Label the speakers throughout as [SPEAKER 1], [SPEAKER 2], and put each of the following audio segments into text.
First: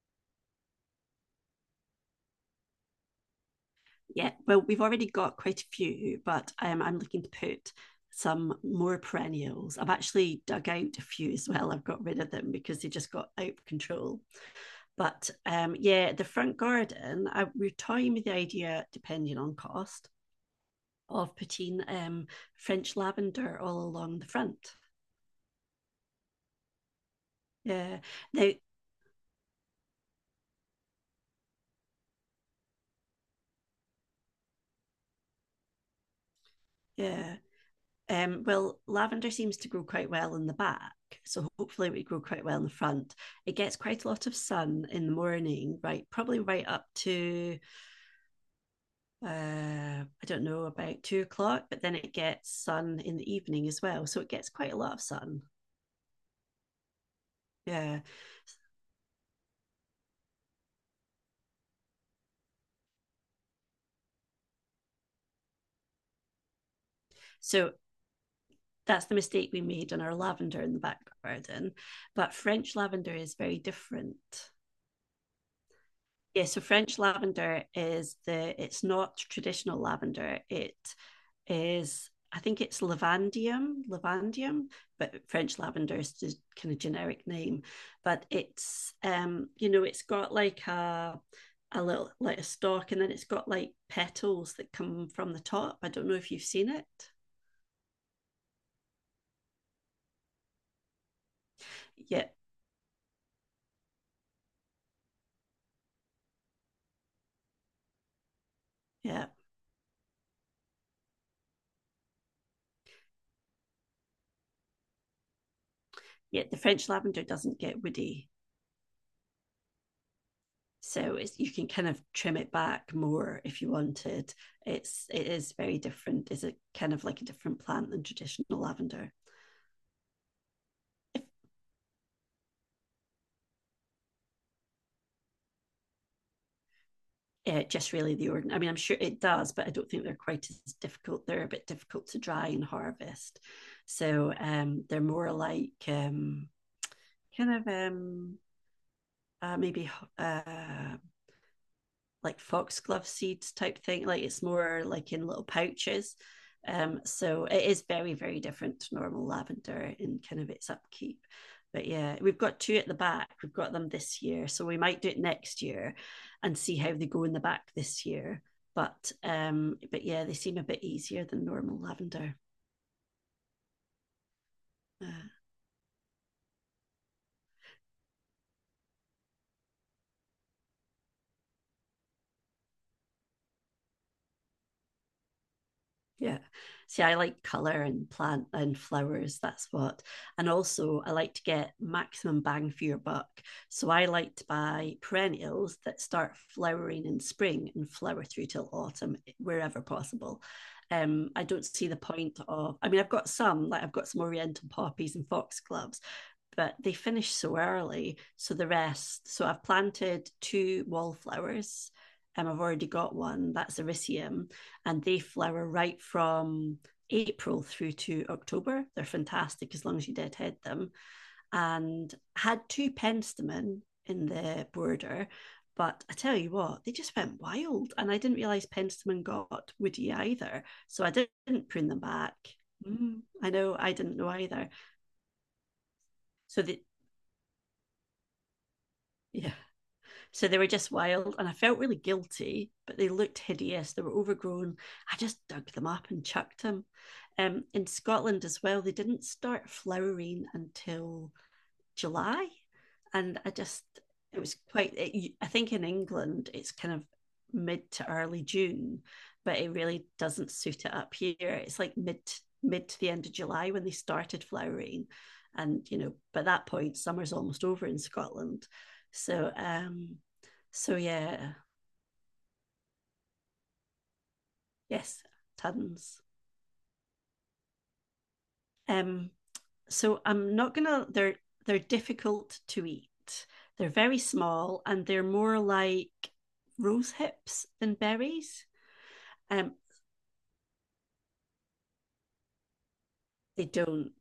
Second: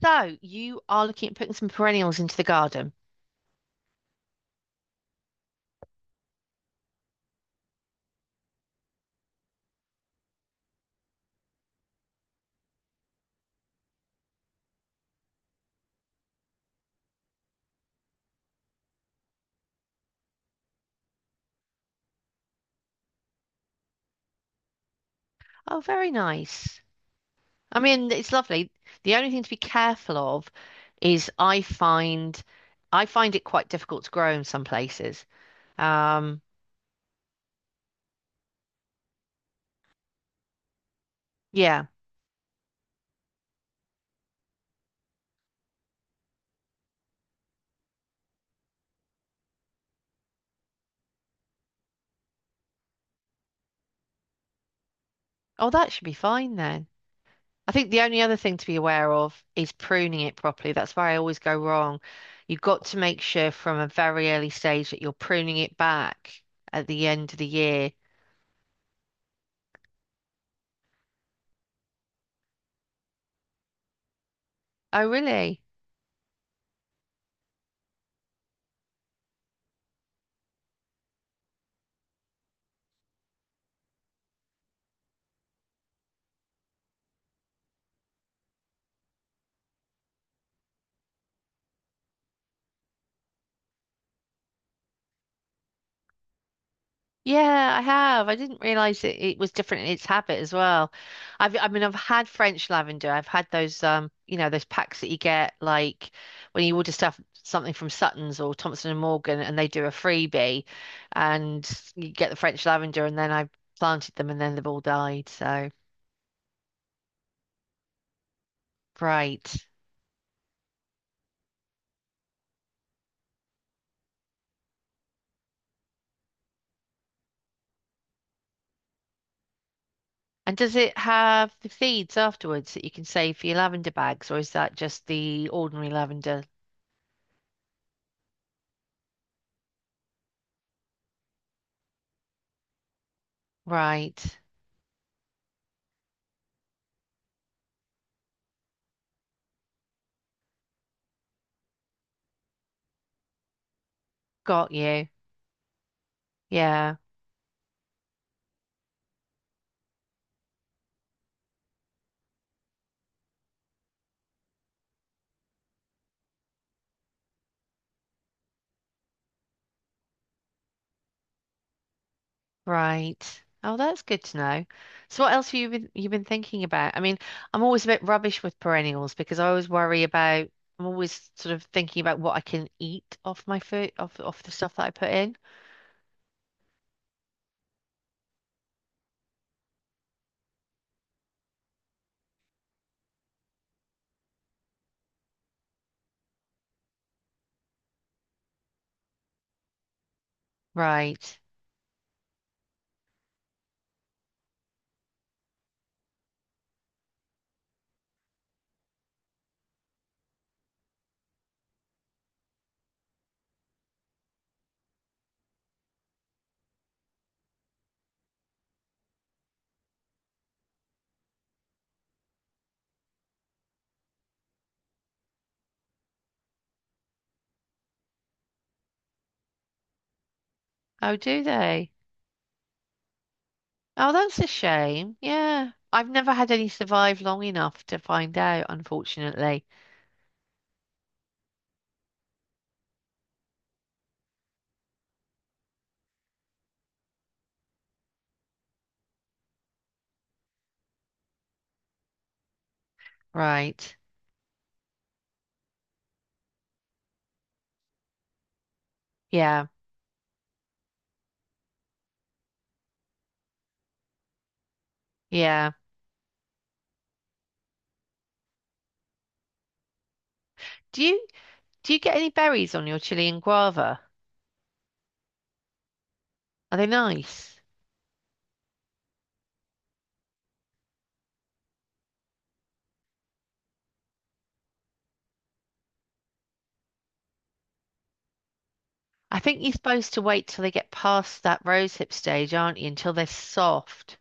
[SPEAKER 1] So you are looking at putting some perennials into the garden.
[SPEAKER 2] Yeah, well, we've already got quite a few, but I'm looking to put some more perennials. I've actually dug out a few as well. I've got rid of them because they just got out of control. But yeah, the front garden, I, we're toying with the idea, depending on cost, of putting French lavender all along the front.
[SPEAKER 1] Oh, very nice. I
[SPEAKER 2] Yeah.
[SPEAKER 1] mean, it's
[SPEAKER 2] Now,
[SPEAKER 1] lovely. The only thing to be careful of is I find it quite difficult to grow in some places. Um,
[SPEAKER 2] yeah. Well, lavender seems to grow quite well in the back, so
[SPEAKER 1] yeah.
[SPEAKER 2] hopefully it we grow quite well in the front. It gets quite a lot of sun in the morning, right? Probably right up to I don't know, about 2 o'clock, but then it gets sun in the evening as well, so it gets quite a lot of sun.
[SPEAKER 1] Oh, that should be fine then. I think
[SPEAKER 2] Yeah,
[SPEAKER 1] the only other thing to be aware of is pruning it properly. That's where I always go wrong. You've got to make sure from a very early stage that you're pruning it back at the end of the
[SPEAKER 2] so
[SPEAKER 1] year.
[SPEAKER 2] that's the mistake we made on our lavender in the back garden. But French lavender is very different.
[SPEAKER 1] Oh, really?
[SPEAKER 2] Yeah, so French lavender is the it's not traditional lavender. It is, I think it's lavandium, lavandium, but French lavender is the kind of generic name. But it's you know, it's got like a little, like a stalk, and then it's got like petals that come from the top. I don't know if you've seen it.
[SPEAKER 1] Yeah, I have. I didn't realize it was different in its habit as well. I mean, I've
[SPEAKER 2] Yeah,
[SPEAKER 1] had French lavender. I've had those, those packs that you get like when you order stuff, something from Suttons or Thompson and
[SPEAKER 2] yeah.
[SPEAKER 1] Morgan, and they do a freebie, and you get the French lavender, and then I planted them, and then they've all died. So
[SPEAKER 2] Yeah, the French lavender doesn't get woody.
[SPEAKER 1] right.
[SPEAKER 2] So it's, you can kind of trim it back more if you wanted. It is very different. It's a kind of, like a different plant than traditional lavender.
[SPEAKER 1] And does it
[SPEAKER 2] If
[SPEAKER 1] have the seeds afterwards that you can save for your lavender bags, or is that just the ordinary lavender?
[SPEAKER 2] Just really the ordinary. I mean, I'm sure it does, but I don't think they're quite as difficult. They're a bit difficult to dry and harvest,
[SPEAKER 1] Right,
[SPEAKER 2] so they're more like kind of maybe uh, like foxglove seeds type thing. Like it's
[SPEAKER 1] got
[SPEAKER 2] more
[SPEAKER 1] you.
[SPEAKER 2] like in little pouches.
[SPEAKER 1] Yeah.
[SPEAKER 2] So it is very, very different to normal lavender in kind of its upkeep. But yeah, we've got two at the back. We've got them this year. So we might do it next year and see how they go in the back this year. But yeah, they seem a bit easier than normal lavender.
[SPEAKER 1] Right. Oh, that's good to know.
[SPEAKER 2] Uh,
[SPEAKER 1] So what else have you've been thinking about? I mean, I'm always a bit rubbish with perennials because I'm always sort of thinking about what I can eat off my food off the stuff that I put in.
[SPEAKER 2] Yeah. See, I like colour and plant and flowers. That's what. And also, I like to get maximum bang for your buck. So I like to buy perennials that start flowering in spring and flower through till autumn, wherever possible.
[SPEAKER 1] Right.
[SPEAKER 2] I don't see the point of, I mean, I've got some, like I've got some oriental poppies and foxgloves, but they finish so early. So the rest, so I've planted two wallflowers. I've already got one, that's Ericium, and they flower right from April through to October. They're fantastic as long as you deadhead them. And had two penstemon in the border, but I tell you what, they just went wild. And I didn't realise penstemon got woody either. So I
[SPEAKER 1] Oh, do
[SPEAKER 2] didn't prune
[SPEAKER 1] they?
[SPEAKER 2] them back. Mm, I know, I
[SPEAKER 1] Oh,
[SPEAKER 2] didn't know
[SPEAKER 1] that's a
[SPEAKER 2] either.
[SPEAKER 1] shame. Yeah. I've never had
[SPEAKER 2] So
[SPEAKER 1] any
[SPEAKER 2] the,
[SPEAKER 1] survive long enough to find out,
[SPEAKER 2] yeah,
[SPEAKER 1] unfortunately.
[SPEAKER 2] So they were just wild, and I felt really guilty, but they looked hideous. They were overgrown. I just dug them up and chucked them. In Scotland as well, they didn't start flowering until July. And I just,
[SPEAKER 1] Right.
[SPEAKER 2] it was quite, it, I think in England, it's kind of mid to early June, but
[SPEAKER 1] Yeah.
[SPEAKER 2] it really doesn't suit it up here. It's like mid to the end of July when they started flowering.
[SPEAKER 1] Yeah.
[SPEAKER 2] And, you know, by that point, summer's almost over in Scotland. So, um, so
[SPEAKER 1] Do you
[SPEAKER 2] yeah,
[SPEAKER 1] do you get any berries on your chili and guava?
[SPEAKER 2] yes, tons.
[SPEAKER 1] Are they nice?
[SPEAKER 2] Um, so I'm not gonna. They're difficult to eat. They're very small and they're more like rose hips than berries.
[SPEAKER 1] I think you're
[SPEAKER 2] Um,
[SPEAKER 1] supposed to wait till they get past that rose hip stage, aren't you? Until they're
[SPEAKER 2] they don't,
[SPEAKER 1] soft.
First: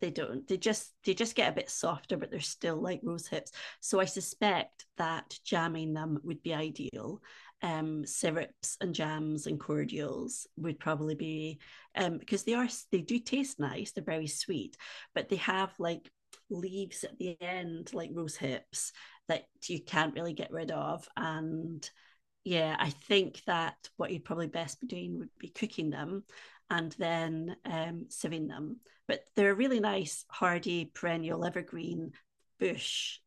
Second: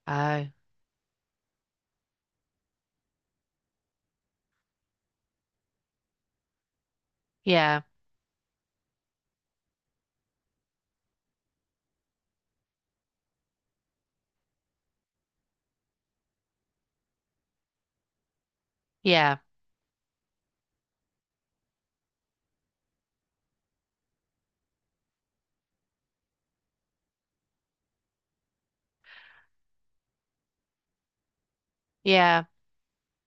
[SPEAKER 1] Oh,
[SPEAKER 2] they just, get a bit softer, but they're still like rose hips, so I suspect that jamming them would be ideal.
[SPEAKER 1] yeah,
[SPEAKER 2] Syrups and jams and cordials would probably be, because they are, they do taste nice, they're very sweet, but they have like leaves at the end, like rose hips,
[SPEAKER 1] yeah,
[SPEAKER 2] that you can't really get rid of. And yeah, I think that what you'd probably best be doing would be cooking them and then sieving them. But they're a really nice, hardy, perennial, evergreen
[SPEAKER 1] yeah.
[SPEAKER 2] bush,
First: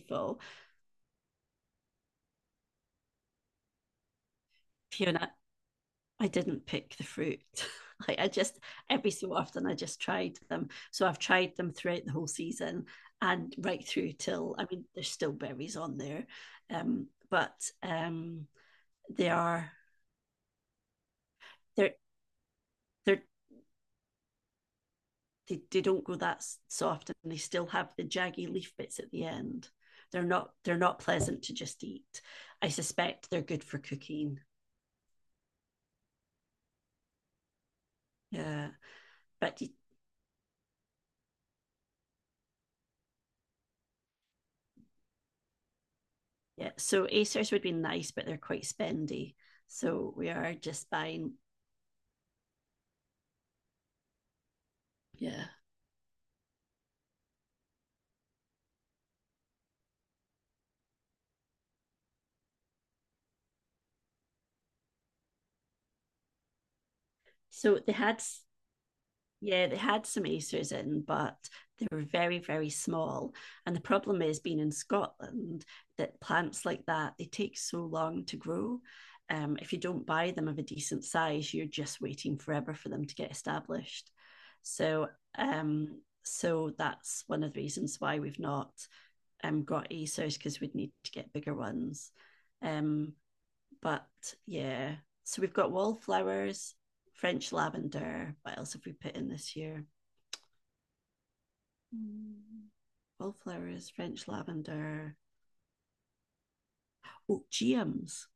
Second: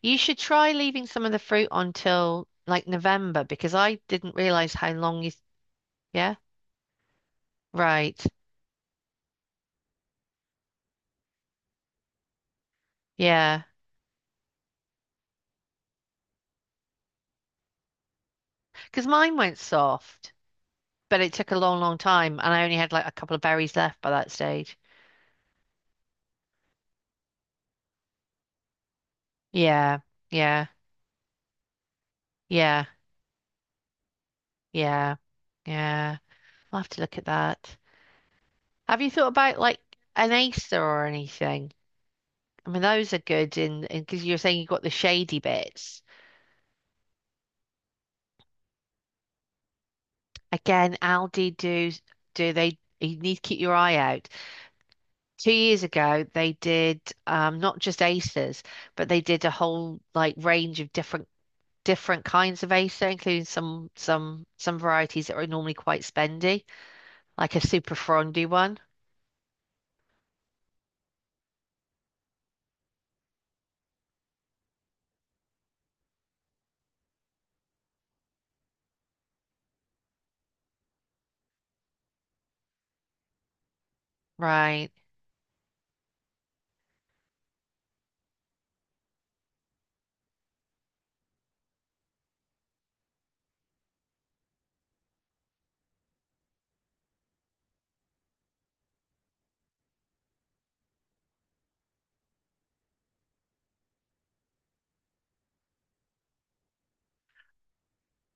[SPEAKER 1] You should try leaving some of the fruit until like November because I didn't realize how long
[SPEAKER 2] Fiona,
[SPEAKER 1] you.
[SPEAKER 2] I
[SPEAKER 1] Yeah,
[SPEAKER 2] didn't pick the fruit. Like
[SPEAKER 1] right.
[SPEAKER 2] I just, every so often I just tried them. So I've tried them throughout the whole season and
[SPEAKER 1] Yeah,
[SPEAKER 2] right through till, I mean, there's still berries on there. But
[SPEAKER 1] because
[SPEAKER 2] They
[SPEAKER 1] mine went
[SPEAKER 2] are,
[SPEAKER 1] soft, but it took a long,
[SPEAKER 2] they're
[SPEAKER 1] long time, and I only had like a
[SPEAKER 2] they're
[SPEAKER 1] couple of berries left by that stage.
[SPEAKER 2] they don't go that soft, and they still have the jaggy leaf bits at the end.
[SPEAKER 1] Yeah, yeah,
[SPEAKER 2] They're not pleasant to just eat. I
[SPEAKER 1] yeah,
[SPEAKER 2] suspect they're good for cooking.
[SPEAKER 1] yeah, yeah. I'll have to look at that.
[SPEAKER 2] Yeah,
[SPEAKER 1] Have you thought about
[SPEAKER 2] but
[SPEAKER 1] like an Acer or anything? I mean, those are good in because you're saying you got the shady bits.
[SPEAKER 2] yeah, so acers would be nice, but they're quite spendy, so we are just
[SPEAKER 1] Again,
[SPEAKER 2] buying.
[SPEAKER 1] Aldi do. Do they, you need to keep your eye out.
[SPEAKER 2] Yeah,
[SPEAKER 1] Two years ago, they did not just aces, but they did a whole like range of different kinds of acer, including some varieties that are normally quite spendy, like a
[SPEAKER 2] so they
[SPEAKER 1] super
[SPEAKER 2] had,
[SPEAKER 1] frondy one.
[SPEAKER 2] yeah, they had some acers in, but they were very, very small. And the problem is, being in Scotland, that plants like that, they take so long to grow. If you don't buy them of a decent size, you're just waiting forever for them to get established.
[SPEAKER 1] Right.
[SPEAKER 2] So, so that's one of the reasons why we've not got acers, because we'd need to get bigger ones. Um, but Yeah, so we've got wallflowers, French lavender. What else have we put in this year? Mm. Wallflowers, French lavender. Oh, GMs.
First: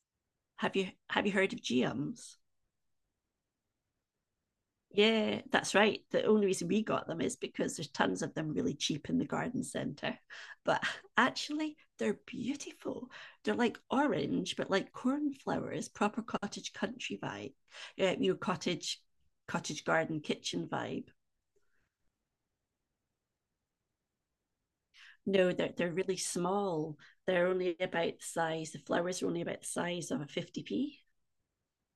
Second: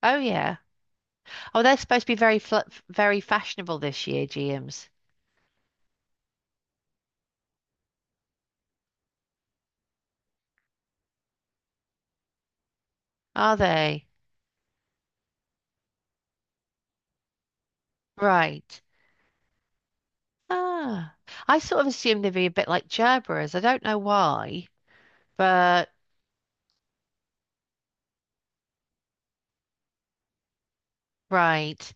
[SPEAKER 1] Oh yeah.
[SPEAKER 2] Have you heard
[SPEAKER 1] Oh,
[SPEAKER 2] of
[SPEAKER 1] they're supposed to be
[SPEAKER 2] GMs?
[SPEAKER 1] very fashionable this year, GMs.
[SPEAKER 2] Yeah, that's right. The only reason we got them is because there's tons of them really cheap in the garden centre. But actually, they're beautiful. They're
[SPEAKER 1] Are
[SPEAKER 2] like
[SPEAKER 1] they?
[SPEAKER 2] orange, but like cornflowers, proper cottage country vibe. Yeah, you know,
[SPEAKER 1] Right.
[SPEAKER 2] cottage garden kitchen vibe.
[SPEAKER 1] Ah, I sort of assume they'd be a bit like Gerberas. I don't know why,
[SPEAKER 2] No,
[SPEAKER 1] but
[SPEAKER 2] they're really small. They're only about the size. The flowers are only about the size of a 50p.
[SPEAKER 1] right.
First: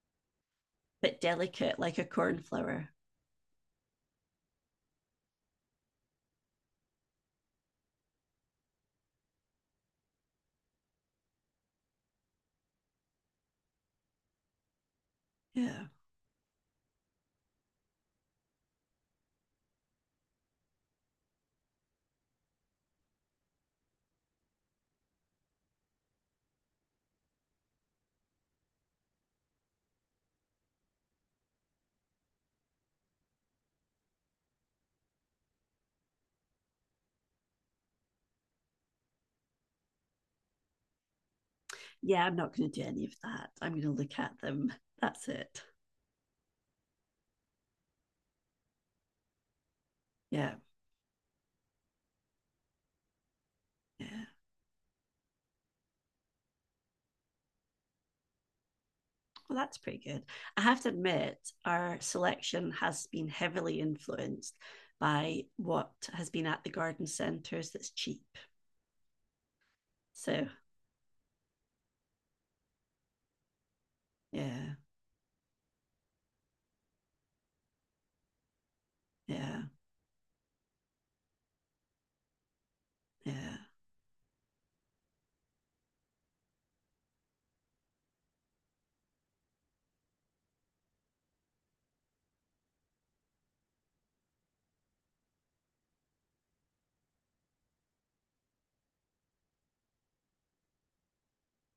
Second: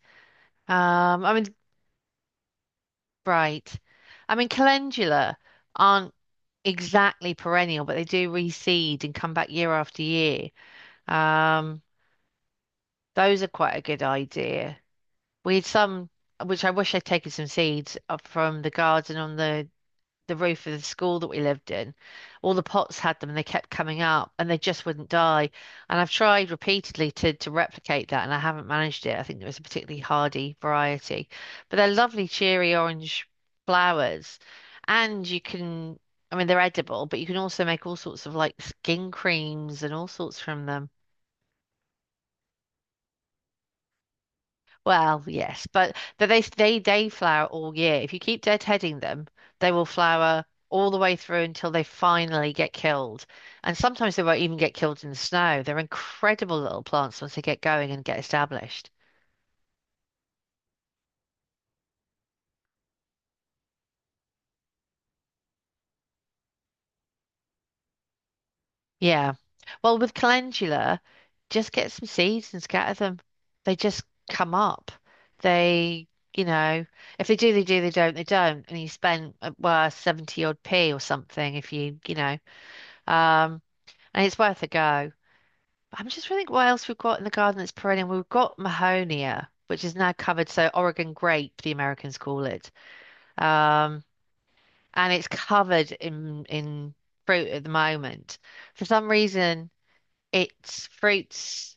[SPEAKER 2] But
[SPEAKER 1] Um, I mean,
[SPEAKER 2] delicate, like a cornflower.
[SPEAKER 1] right. I mean, calendula aren't exactly perennial, but they do reseed and come back year after year. Um, those are quite a good idea. We had
[SPEAKER 2] Yeah.
[SPEAKER 1] some, which I wish I'd taken some seeds up from the garden on the roof of the school that we lived in. All the pots had them and they kept coming up and they just wouldn't die. And I've tried repeatedly to replicate that and I haven't managed it. I think it was a particularly hardy variety. But they're lovely, cheery orange flowers. And you can, I mean, they're edible, but you can also make all sorts of like skin creams and all sorts from them.
[SPEAKER 2] Yeah, I'm not going to do any of that. I'm going to look at them.
[SPEAKER 1] Well,
[SPEAKER 2] That's it.
[SPEAKER 1] yes, but they flower all year. If you keep deadheading them, they will flower
[SPEAKER 2] Yeah.
[SPEAKER 1] all the way through until they finally get killed. And sometimes they
[SPEAKER 2] Yeah.
[SPEAKER 1] won't even get killed in the snow. They're incredible little plants once they get going and get established.
[SPEAKER 2] Well, that's pretty good. I have to admit, our selection has been heavily influenced by what has been at the garden centres that's cheap.
[SPEAKER 1] Yeah. Well, with
[SPEAKER 2] So,
[SPEAKER 1] calendula, just get some seeds and scatter them. They just come
[SPEAKER 2] yeah,
[SPEAKER 1] up. They, you know, if they do, they do, they don't, they don't. And you spend,
[SPEAKER 2] yeah,
[SPEAKER 1] well, 70 odd p or something if
[SPEAKER 2] yeah.
[SPEAKER 1] um, and it's worth a go. I'm just trying to think what else we've got in the garden that's perennial. We've got Mahonia, which is now covered, so Oregon grape, the Americans call it. Um, and it's covered in fruit at the moment. For some reason, it's fruits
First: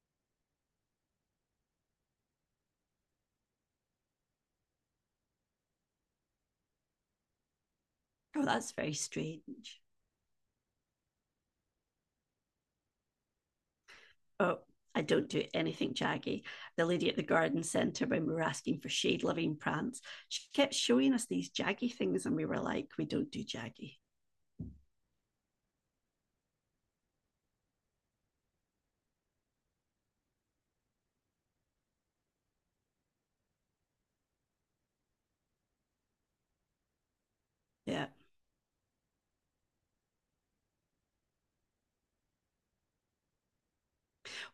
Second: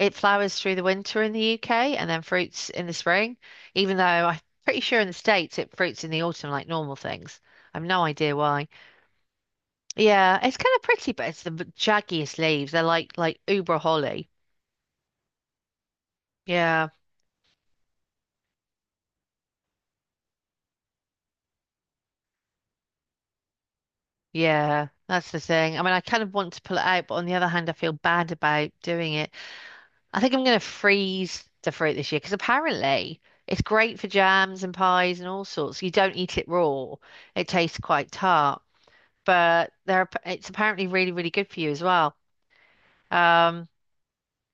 [SPEAKER 1] it flowers through the winter in the UK and then fruits in the spring, even though I'm pretty sure in the States it fruits in the autumn like normal things. I've no idea
[SPEAKER 2] Oh,
[SPEAKER 1] why.
[SPEAKER 2] that's very strange.
[SPEAKER 1] Yeah, it's kind of pretty, but it's the jaggiest leaves. They're like Uber holly.
[SPEAKER 2] Oh, I don't do anything jaggy. The
[SPEAKER 1] Yeah.
[SPEAKER 2] lady at the garden centre, when we were asking for shade loving plants, she kept showing us these jaggy things, and we were like, we don't do jaggy.
[SPEAKER 1] Yeah, that's the thing. I mean, I kind of want to pull it out, but on the other hand, I feel bad about doing it. I think I'm going to freeze the fruit this year because apparently it's great for jams and pies and all sorts. You don't eat it raw; it tastes
[SPEAKER 2] Yeah.
[SPEAKER 1] quite tart, but it's apparently really, really good for you as well. Um,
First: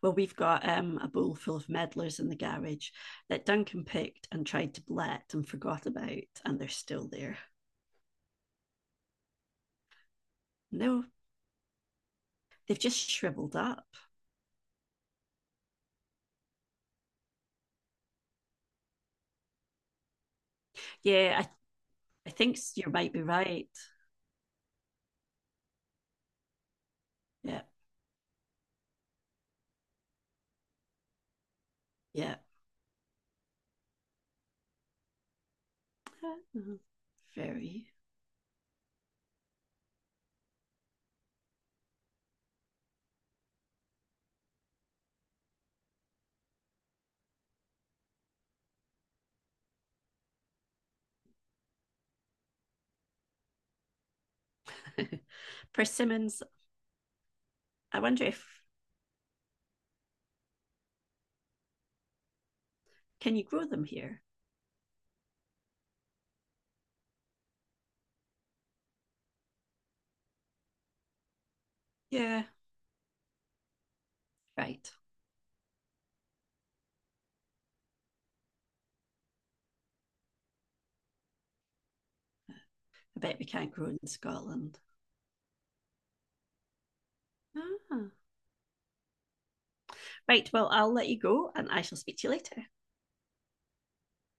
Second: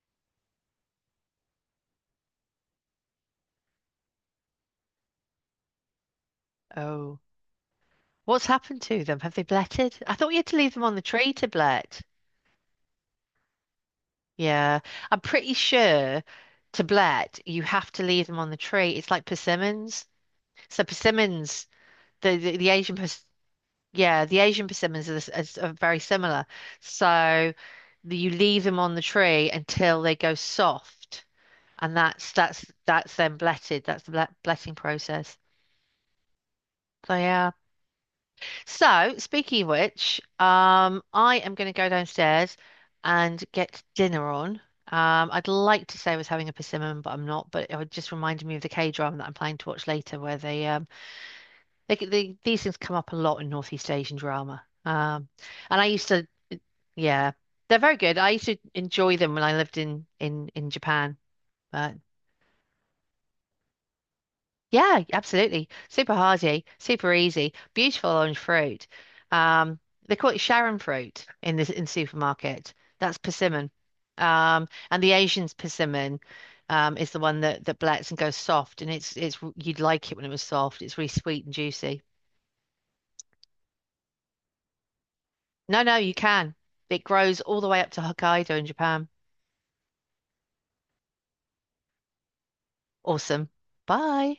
[SPEAKER 2] Well, we've got a bowl full of meddlers in the garage that Duncan picked and tried to blet and forgot about, and they're still
[SPEAKER 1] oh,
[SPEAKER 2] there.
[SPEAKER 1] what's happened to them? Have they bletted? I thought you had to leave them on the
[SPEAKER 2] No,
[SPEAKER 1] tree to blet.
[SPEAKER 2] they've just shriveled up.
[SPEAKER 1] Yeah, I'm pretty sure to blet you have to leave them on the tree. It's like persimmons. So
[SPEAKER 2] Yeah,
[SPEAKER 1] persimmons
[SPEAKER 2] I think
[SPEAKER 1] the
[SPEAKER 2] you
[SPEAKER 1] Asian
[SPEAKER 2] might be
[SPEAKER 1] pers
[SPEAKER 2] right.
[SPEAKER 1] yeah, the Asian persimmons are, the s- are very similar. So
[SPEAKER 2] Yeah,
[SPEAKER 1] you leave them on the tree until they go soft, and
[SPEAKER 2] yeah.
[SPEAKER 1] that's then bletted. That's the bletting process.
[SPEAKER 2] Uh,
[SPEAKER 1] So yeah.
[SPEAKER 2] Very.
[SPEAKER 1] So speaking of which, I am going to go downstairs and get dinner on. I'd like to say I was having a persimmon, but I'm not. But it just reminded me of the K-drama that I'm planning to watch later, where they these things come up a lot in Northeast Asian drama. And I used to,
[SPEAKER 2] Persimmons,
[SPEAKER 1] yeah, they're very
[SPEAKER 2] I
[SPEAKER 1] good.
[SPEAKER 2] wonder
[SPEAKER 1] I used to
[SPEAKER 2] if,
[SPEAKER 1] enjoy them when I lived in Japan. But
[SPEAKER 2] can you grow them here?
[SPEAKER 1] yeah, absolutely, super hearty, super easy, beautiful orange fruit. Um, they call it Sharon fruit in the in
[SPEAKER 2] Yeah,
[SPEAKER 1] supermarket. That's persimmon.
[SPEAKER 2] right.
[SPEAKER 1] And the Asian's persimmon is the one that blets and goes soft, and it's you'd like it when it was soft. It's really sweet and juicy.
[SPEAKER 2] I bet we can't grow in Scotland.
[SPEAKER 1] No, no, you can. It grows all the way up to
[SPEAKER 2] Ah.
[SPEAKER 1] Hokkaido in Japan.
[SPEAKER 2] Right, well, I'll let you go and I shall speak to you later.
[SPEAKER 1] Awesome. Bye.